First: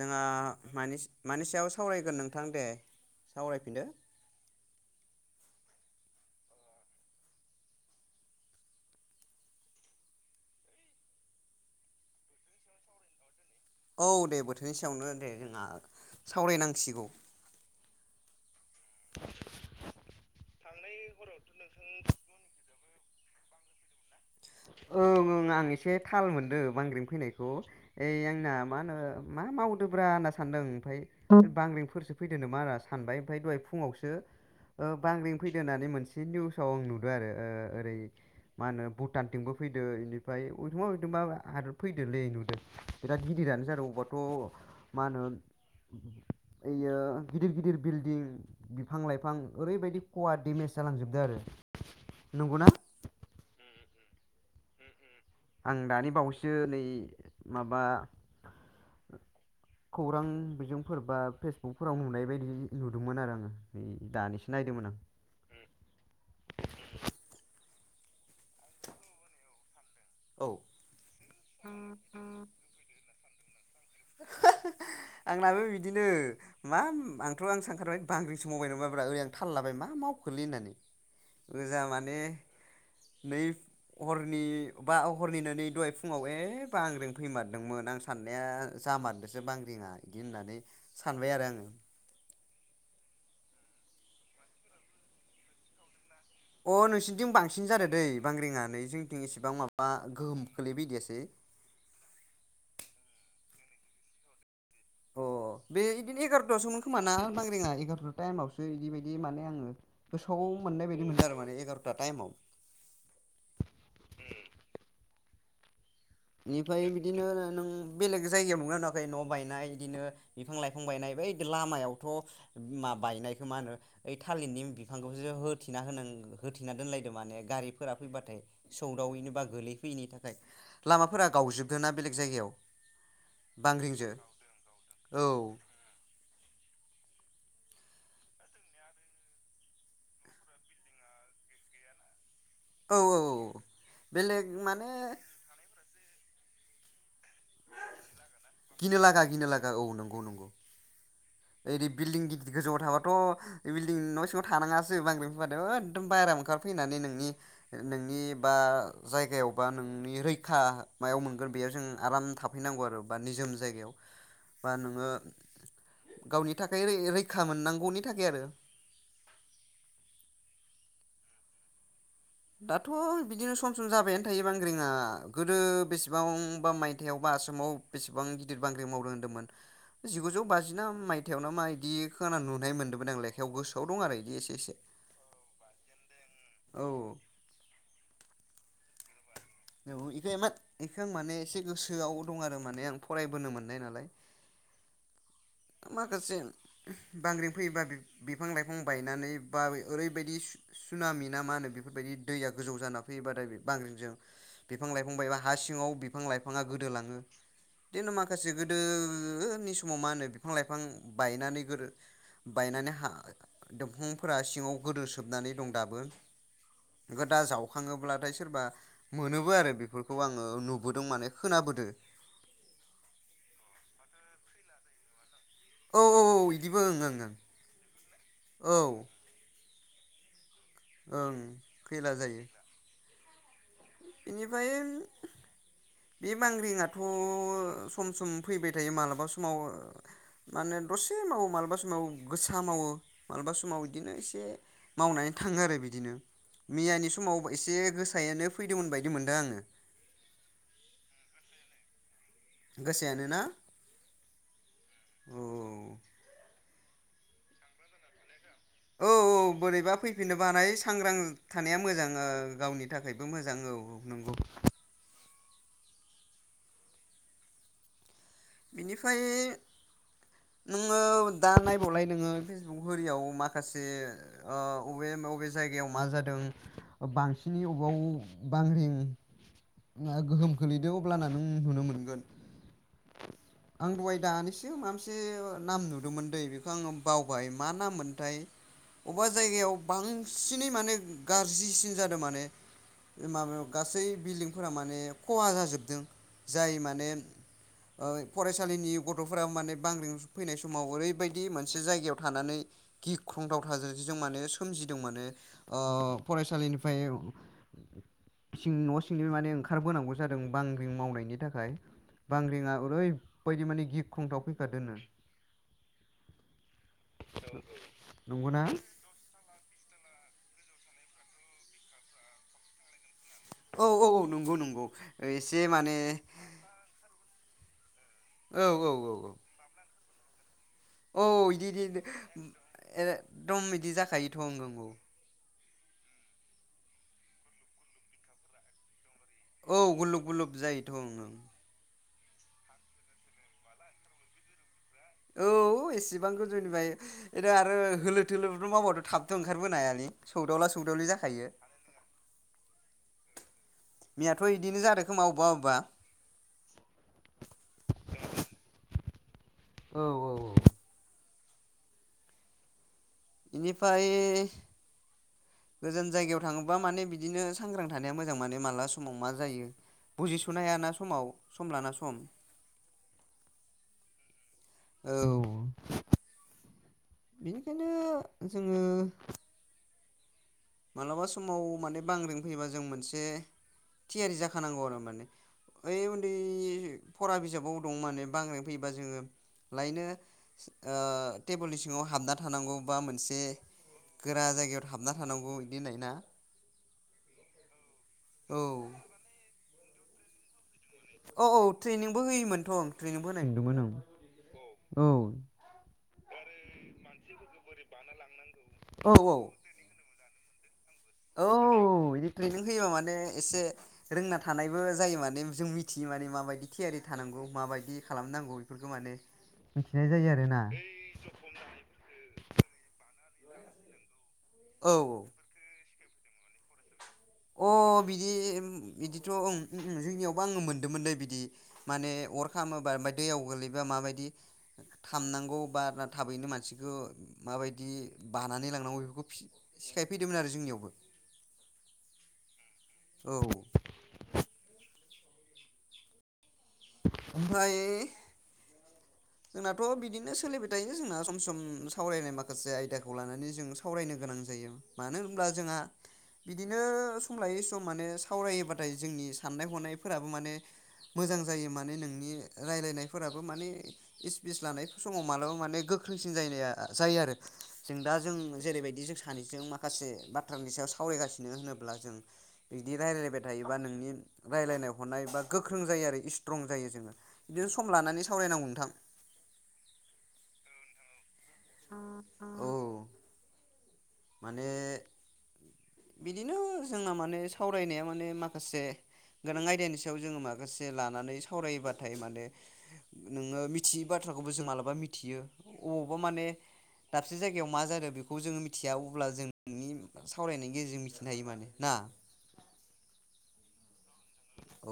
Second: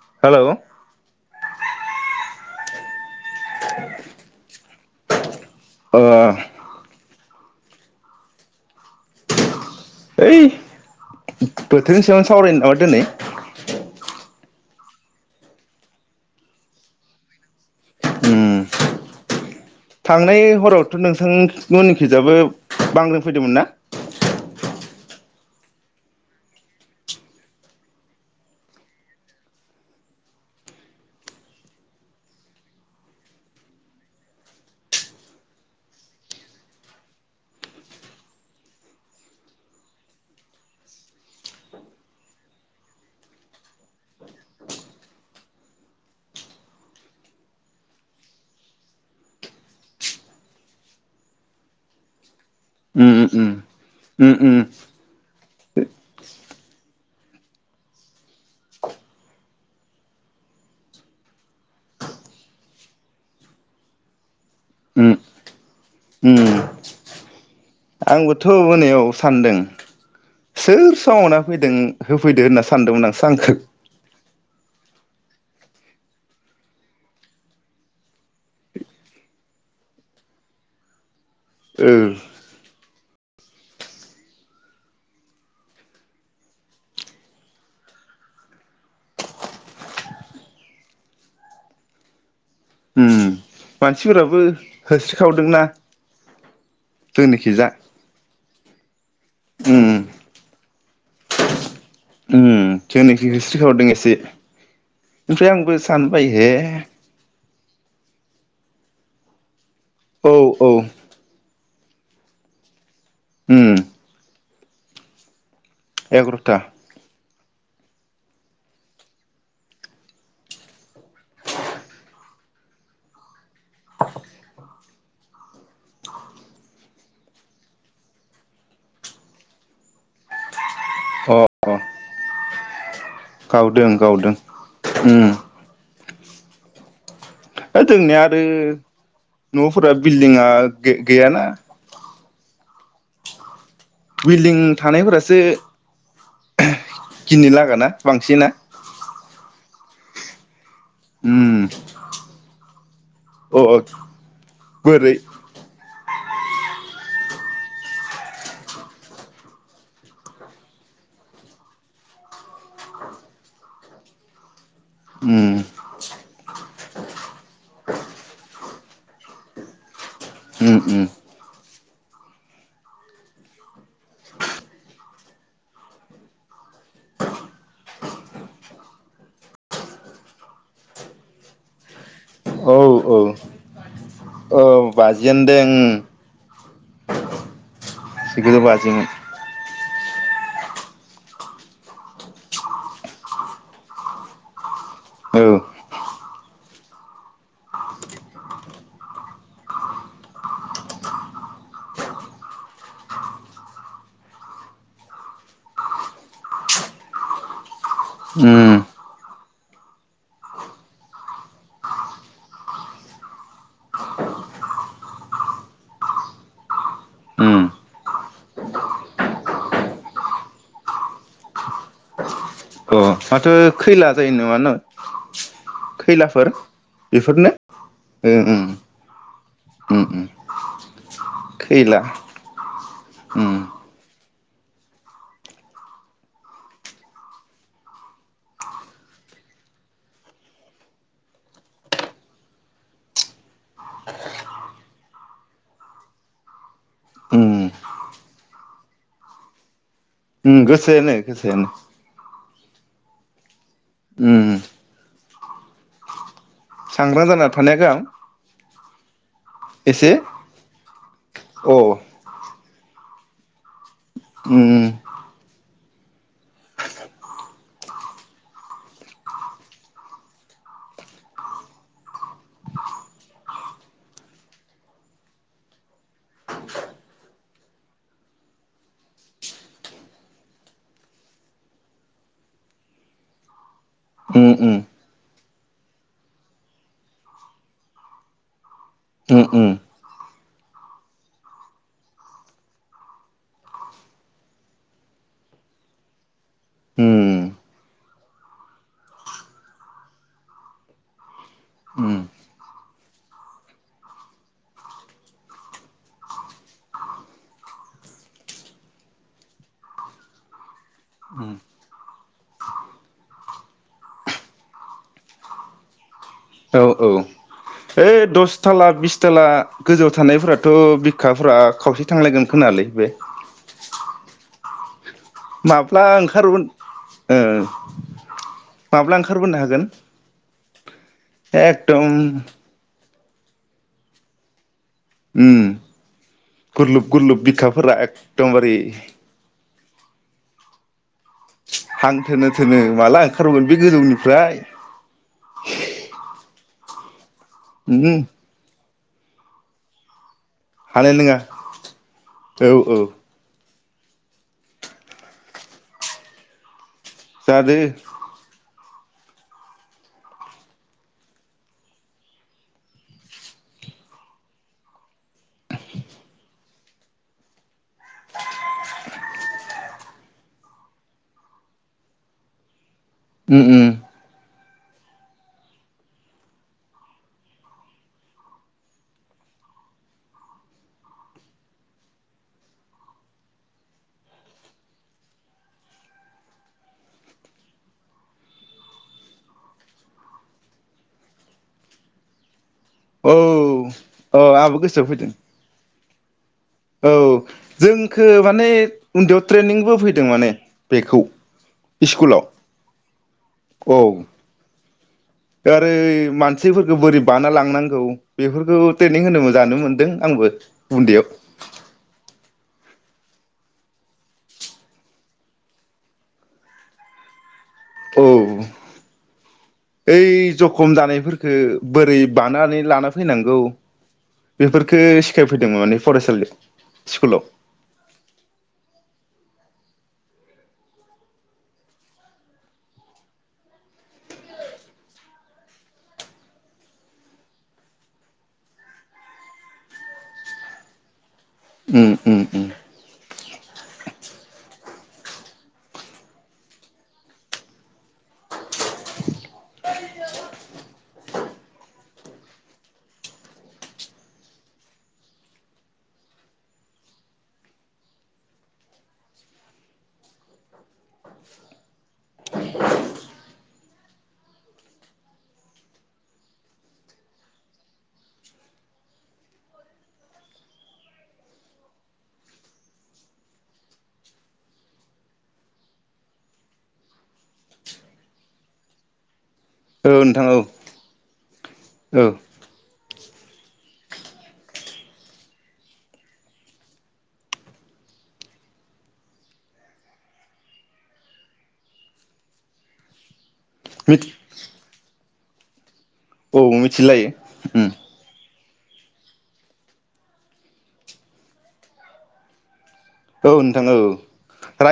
जोंहा हेलौ ओ मानिस मानि सायाव सावरायगोन नोंथां दे? सावरायफिनदो। ओ ओइ बोथोरनि सायावनो सावरायनो नामा दोनै? औ दे बोथोरनि सायावनो दे जोंहा सावरायनांसिगौ। उम थांनाय हरावथ' नोंथांमोननिखिजाबो बांग्रिं फैदोंमोन ना? ओं ओं आं एसे थाल मोनदों बांग्रिं फैनायखौ। ओइ आंना मा होनो मा मावदोब्रा होनना सानदों ओमफ्राय बांग्रिंफोरसो फैदो मा सानबाय ओमफ्राय दहाय फुङावसो ओ बांग्रिं फैदो होननानै मोनसे निउसाव आं नुदों आरो ओ ओरै मा होनो भुटानथिंबो फैदो इनिफ्राय अबेथिंबा अबेथिंबा हादर फैदोलै नुदो बिराद गिदिरानो जादों अबेबाथ' मा होनो ओइयो गिदिर गिदिर बिल्डिं बिफां-लाइफां ओरैबायदि खवा डेमेज जालांजोबदों आरो। नंगौना? उम उम उम उम। आं दानि बावैसो नै माबा खौरां बिजोंफोर बा फेसबुकफोराव नुनाय बायदि नुदोंमोन आरो आङो नै दानिसो नायदोंमोन आं। उम। उम आंबोथ' मोनायाव सानदों। औ सोर सोमावना होफैदों होफैदो होनना सानदोंमोन आं। सांखो आंनाबो बिदिनो मा आंथ' आं सानखारबाय बांग्रिसो मावबाय नाब्रा ओरै आं थाल लाबाय मा मावखोलै होननानै ओजा ओ माने नै हरनि बा हरनिनो नै दहाय फुङाव ए बांग्रिं फैमारदोंमोन आं साननाया जामारदोंसो बांग्रिंया बिदि होननानै सानबाय आरो आङो। ओम मानसिफोराबो होस्रिखावदोंना अ नोंसिनिथिं जोंनिखिजा बांसिन जादो दै बांग्रिया नै जोंथिं एसेबां उम माबा गोहोम खोलैफैदिया सै। उम जोंनिखै होस्रिखावदों एसे अ ओमफ्राय आंबो बे बिदिनो सानबाय हे एगार'थासोमोन खोमा ना बांग्रिङा एंगार'था टाइमावसो इदिबायदि माने आङो औ गोसोआव औ मोननाय बायदि मोनदों आरो माने एगार' था टाइमावआव। होम। एगार'था बेनिफ्राय बिदिनो नों बेलेग जायगायाव नुदोंना नुवाखै न' बायनाय बिदिनो बिफां लाइफां बायनाय बै लामायावथ' मा बायनायखौ मा होनो ओइ थालिरनि बिफांखौसो होथेना होनां होथेना दोनलायदों माने गारिफोरा फैबाथाय सौदावैनि बा गोलैफैयैनि थाखाय लामाफोरा अ अ गावजोबदों ना बेलेग जायगायाव। गावदों बांग्रिंजों गावदों औ उम। ओ दोंनिया आरो न'फोरा बिल्डिंआ गै-गैयाना औ औ औ औ। बेलेग बिल्डिं माने थानायफोरासो गिनो लागाना बांसिना? गिनो लागा गिनो लागा औ नंगौ नंगौ। उम ओरै बिल्डिं गिदिर गोजौआव अ थाबाथ' अ बिल्डं न' सिङाव थानाङासो बोरै बांग्रिं फैबाथ' एखदम बायेराव ओंखारफैनानै नोंनि नोंनि बा जायगायाव बा नोंनि रैखा मायाव मोनगोन बेयाव जों आराम थाफैनांगौ आरो बा निजोम जायगायाव बा नोङो उम गावनि थाखाय रै रैखा मोनांगौनि थाखाय आरो। उम उम दाथ' बिदिनो सम सम जाबायानो थायो बांग्रिंया। गोदो बेसेबांबा मायथाइयाव बा आसामाव बेसेबां गिदिर बांग्रिं मावदों होनदोंमोन? जिगुजौ बाजि ना मायथाइयाव ना मा बिदि खोना नुनाय औ मोनदोंमोन आं लेखायाव गोसोआव दं आरो बिदि एसे एसे अ बाजियानो दें उम। औ। जिगुजौ बाजिमोन। औ इखौ इमान इखौ आं माने एसे गोसोयाव दं आरो माने आं फरायबोनो मोननाय नालाय। औ। माखासे बांग्रिं फैयोबा बि-बिफां लाइफां बायनानै बा ओरैबायदि सु-सुनामि ना मा होनो बेफोरबायदि दैया गोजौ जाना फैयोबाथाय बे बांग्रिंजों बिफां लाइफां बायबा हा सिङाव बिफां लाइफाङा गोदोलाङो। बिदिनो माखासे उम गोदोनि समाव मा होनो बिफां लाइफां बायनानै गोदो बायनानै हा दंफांफोरा सिङाव गोदो सोबनानै दं दाबो। बेखौ दा उम जावखाङोब्लाथाय सोरबा मोनोबो आरो बेफोरखौ आङो नुबोदों माने खोनाबोदो। अ माथो खैला जायो नो मा नो? औ औ औ बिदिबो ओं ओं बेफोरनो ओ उम ओं औ। उम उम ओं खैला जायो। उम। बेनिफाय बे बांग्रिङाथ' सम सम फैबाय थायो मालाबा समाव माने दसे मावो मालाबा समाव गोसा मावो मालाबा समाव बिदिनो एसे मावनानै थाङो आरो बिदिनो मैयानि समाव उम एसे गोसायानो फैदोंमोन बायदि मोनदों आङो। उम गोसोनो गोसोनो। गोसायानोना? उम उम। औ। सांग्रां जाना थानाया‌ गाहाम औ औ बोरैबा एसे फैफिननोबो हानाय सांग्रां औ थानाया मोजां ओ गावनि थाखायबो मोजां औ औ। नंगौ उम उम। बिनिफ्राय नोङो दा नायबावलाय नोङो फेसबुक ओरियाव माखासे ओ अबे अबे जायगायाव मा जादों बांसिनै अबाव बांग्रिंआ गोहोम खोलैदों अब्लाना नों नुनो मोनगोन। आं दहाय उम दानिसो माबा मोनसे नाम नुदोंमोन दै बेखौ आङो बावबाय मा नाम मोनथाय अबा उम जायगायाव उम बां सिनै माने गाज्रिसिन जादों माने माबायाव गासै बिल्डिंफोरा माने खहा जाजोबदों जाय माने उम ओ फरायसालिनि गथ'फोरा माने बांग्रिं फैनाय समाव ओरैबायदि मोनसे उम जायगायाव थानानै गिख्रंथाव थासारिजों माने सोमजिदों माने ओ फरायसालिनिफ्राय न' सिंनि माने ओंखारबोनांगौ जादों बांग्रिं मावनायनि थाखाय बांग्रिंआ ओरैबायदि माने गिख्रंथाव फैखा दोनो। औ औ ओइ नंगौना? दसथाला बिसथाला गोजौ थानायफोराथ' बिखाफ्रा खावसे थांलायगोन खोनालै बे? औ औ औ नंगौ नंगौ। एसे माने माब्ला ओंखारगोन ओ औ औ माब्ला औ औ ओंखारबोनो हागोन औ इदिदि एकदम एकदम इदि जाखायोथ' ओं नंगौ उम गुरलुब गुरलुब बिखाफोरा एखदमबारे औ गुलुब गुलुब जायोथ' ओं ओं हांथोनो थोनो माला ओंखारबोगोन बे गोजौनिफ्राय औ एसेबां गो जौनिफाय आरो उम होलो थोलोथ' मावबावदों थाबथ' ओंखारबोन हायालै सौदावला सौदावलि हानाय नङा जाखायो औ औ मैयाथ' इदिनो जादो खोमा अबा अबा जादो औ औ औ इनिफाय गोजान जायगायाव थाङो मा माने बिदिनो सांग्रां मानो मोजां मोनो माला समाव मा जायो बुजिसुनो हयाना समाव सम लाना सम। ओम ओम। औ बेनिखायनो जोङो मालाबा समाव माने बांग्रिं फैबा जों मोनसे थियारि जाखानांगौ आरो माने ओइ उन्दै फरा बिजाबाव दं माने बांग्रिं फैयोबा जोङो लायनो ओ टेबोलनि सिङाव हाबना थानांगौ। बा औ मोनसे अ गोरा आंहाबो जायगायाव गोसोआव हाबना फैदों थानांगौ। नायना। औ। जोंखो माने उन्दैयाव ट्रेनिंबो फैदों माने। बेखौ औ औ ट्रेनिंबो स्कुलाव होयोमोनथ ट्रेनिंबो होनाय होनदोंमोन ओं दारै मानसिफोरखौ बोरै बाना लांनांगौ। बेफोरखौ औ ट्रेनिं होनो मोजांनो मोन्दों। आंबो। उन्दैयाव। औ बिदि ट्रेनिं होयोबा माने एसे रोंना थानायबो जायो माने जों मिथियो माने माबायदि थियारि थानांगौ माबायदि। औ खालामनांगौ बेफोरखौ माने मिथिनाय ओइ जायो आरोना जखम जानायफोरखो बोरै बानानै लाना फैनांगौ। औ बेफोरफोरखो सिखायफैदों माने। फरायसालियाव स्कुलाव अ बिदि ओम बिदि थ' ओम जोंनियावबो आङो मोन्दोंमोनलै बिदि माने अर खामोबा ओमफ्राय दैयाव गोगलैबा माबायदि खामनांगौ बा थाबैनो मानसिखौ माबायदि बानानै लांनांगौ बेफोरखौ सिखायफैदोंमोन आरो जोंनियावबो। उम उम उम। औ। ओमफ्राय। जोंनाथ बिदिनो सोलिबाय थायो जोंना सम सम सावरायनाय माखासे आयदाखौ लानानै जों सावरायनो गोनां जायो मानो होनब्ला जोंहा बिदिनो सम लायै सम माने सावरायोबाथाय जोंनि साननाय हनायफोराबो माने मोजां जायो माने नोंनि रायलायनायफोराबो माने। स्पिस लानाय समाव मालाबा माने गोख्रोंसिन जायो जायो आरो जों दा जों जेरैबायदि जों सानैजों माखासे बाथ्रानि सायाव सावरायगासिनो होनोब्ला जों बिदि रायलायलायबाय थायोबा नोंनि रायलायनाय हरनाय बा गोख्रों जायो आरो स्ट्रं जायो जोङो बिदिनो सम लानानै सावरायनांगौ नोंथां। ओ नोंथां औ। औ। औ माने बिदिनो जोंना माने सावरायनाया माने माखासे गोनां आयदानि सायाव जोङो माखासे लानानै सावरायोबाथाय माने नों ङो मिथियि मिथि बाथ्राखौबो जों मालाबा मिथ थियो। अबावबा माने औ मिथिलायो दाबसे जायगायाव मा उम जादों बेखौ जोङो मिथ मिथिया अब्ला जोंनि सावरायनायनि। गेजेरजों मिथिनो हायो माने ना। औ नोंथां औ।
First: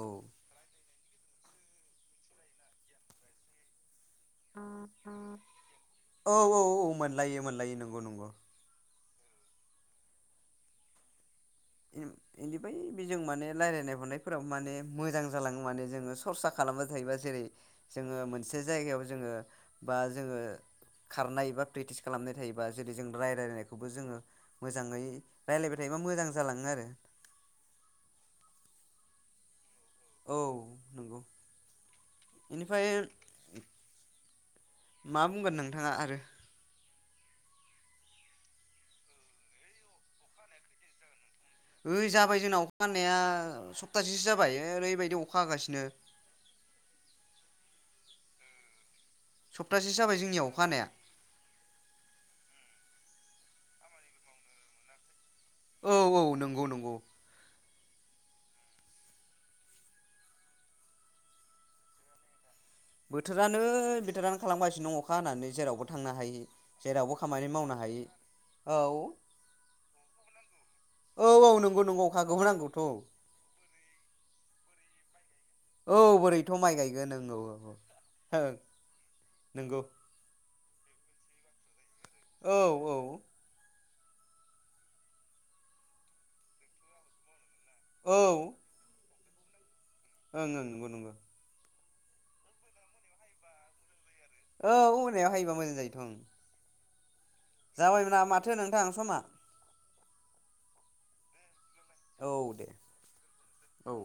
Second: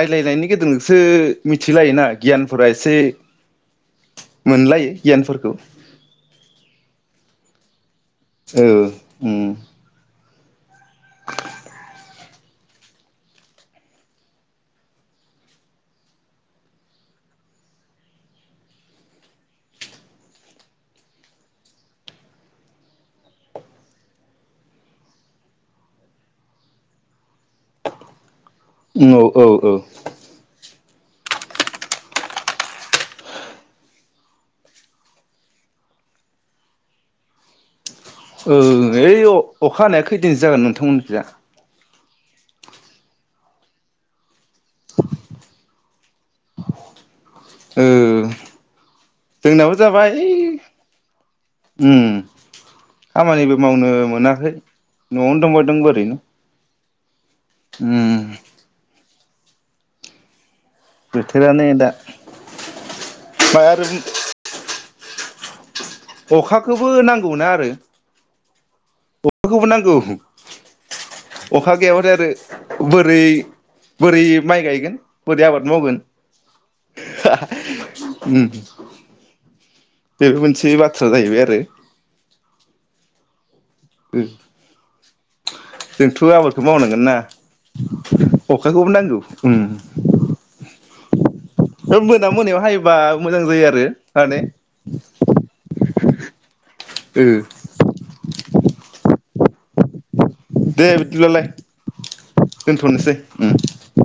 औ गेजेरजों सो मिथिलायोना गियानफोरा एसे मोनलायो गियानफोरखौ औ औ औ मोनलायो मोनलायो नोंगौ नोंगौ। औ उम बेनिफ्राय बेजों माने रायजलायनाय हरनायफोराव माने मोजां जालाङो माने जोङो सरसा खालामबाय थायोबा जेरै जोङो मोनसे जायगायाव जोङो बा जोङो खारनाय बा प्रेक्टिस खालामनाय थायोबा जेरै जों रायलायलायनायखौबो जोङो मोजाङै रायलायबाय थायोबा मोजां जालाङो आरो औ औ औ औ औ नंगौ बेनिफ्राय मा बुंगोन नोंथाङा आरो ओ ओइ अखा हानाया खैदिनसो जागोन नोंथांमोनखैजा ओइ जाबाय जोंनाव अखा हानाया सप्तासेसो जाबाय। जाबाय ओरैबायदि अखा हागासिनो। ओ जोंनाबो सप्तासेसो जाबाय। जोंनियाव अखा हानाया खामानिबो मावनो मोनाखै। न'आवनो दंबायदं औ ओरैनो औ नंगौ नंगौ उम बोथोरानो दा बोथोरानो ओमफ्राय आरो बिथोरानो खालामगासिनो दङ। अखा हानानै जेरावबो। थांनो हायि अखाखौबो जेरावबो नांगौना खामानि आरो मावनो हायि। औ। अखाखौबो नांगौ औ औ अखा नंगौ नंगौ गैयाबाथाय आरो अखाखौबो नांगौथ' बोरै बोरै माइ गायगोन। बोरै आबाद मावगोन औ बोरैथ' माइ गायगोन ओं औ औ ओं नंगौ बेबो मोनसे बाथ्रा। बाथ्रा जाहैबाय आरो। औ औ। जोंथ' आबादखौ मावनांगोन ना। अखाखौबो नांगौ। उम। ओं ओं नंगौ नंगौ। बे मोना मोनायाव हायोबा मोजां जायो आरो। माने औ मोनायाव हायोबा मोजां जायोथ'। उम। जाबायमोन माथो नोंथां समा। दे बिदिब्लालाय। औ दे दोनथ'नोसै उम। औ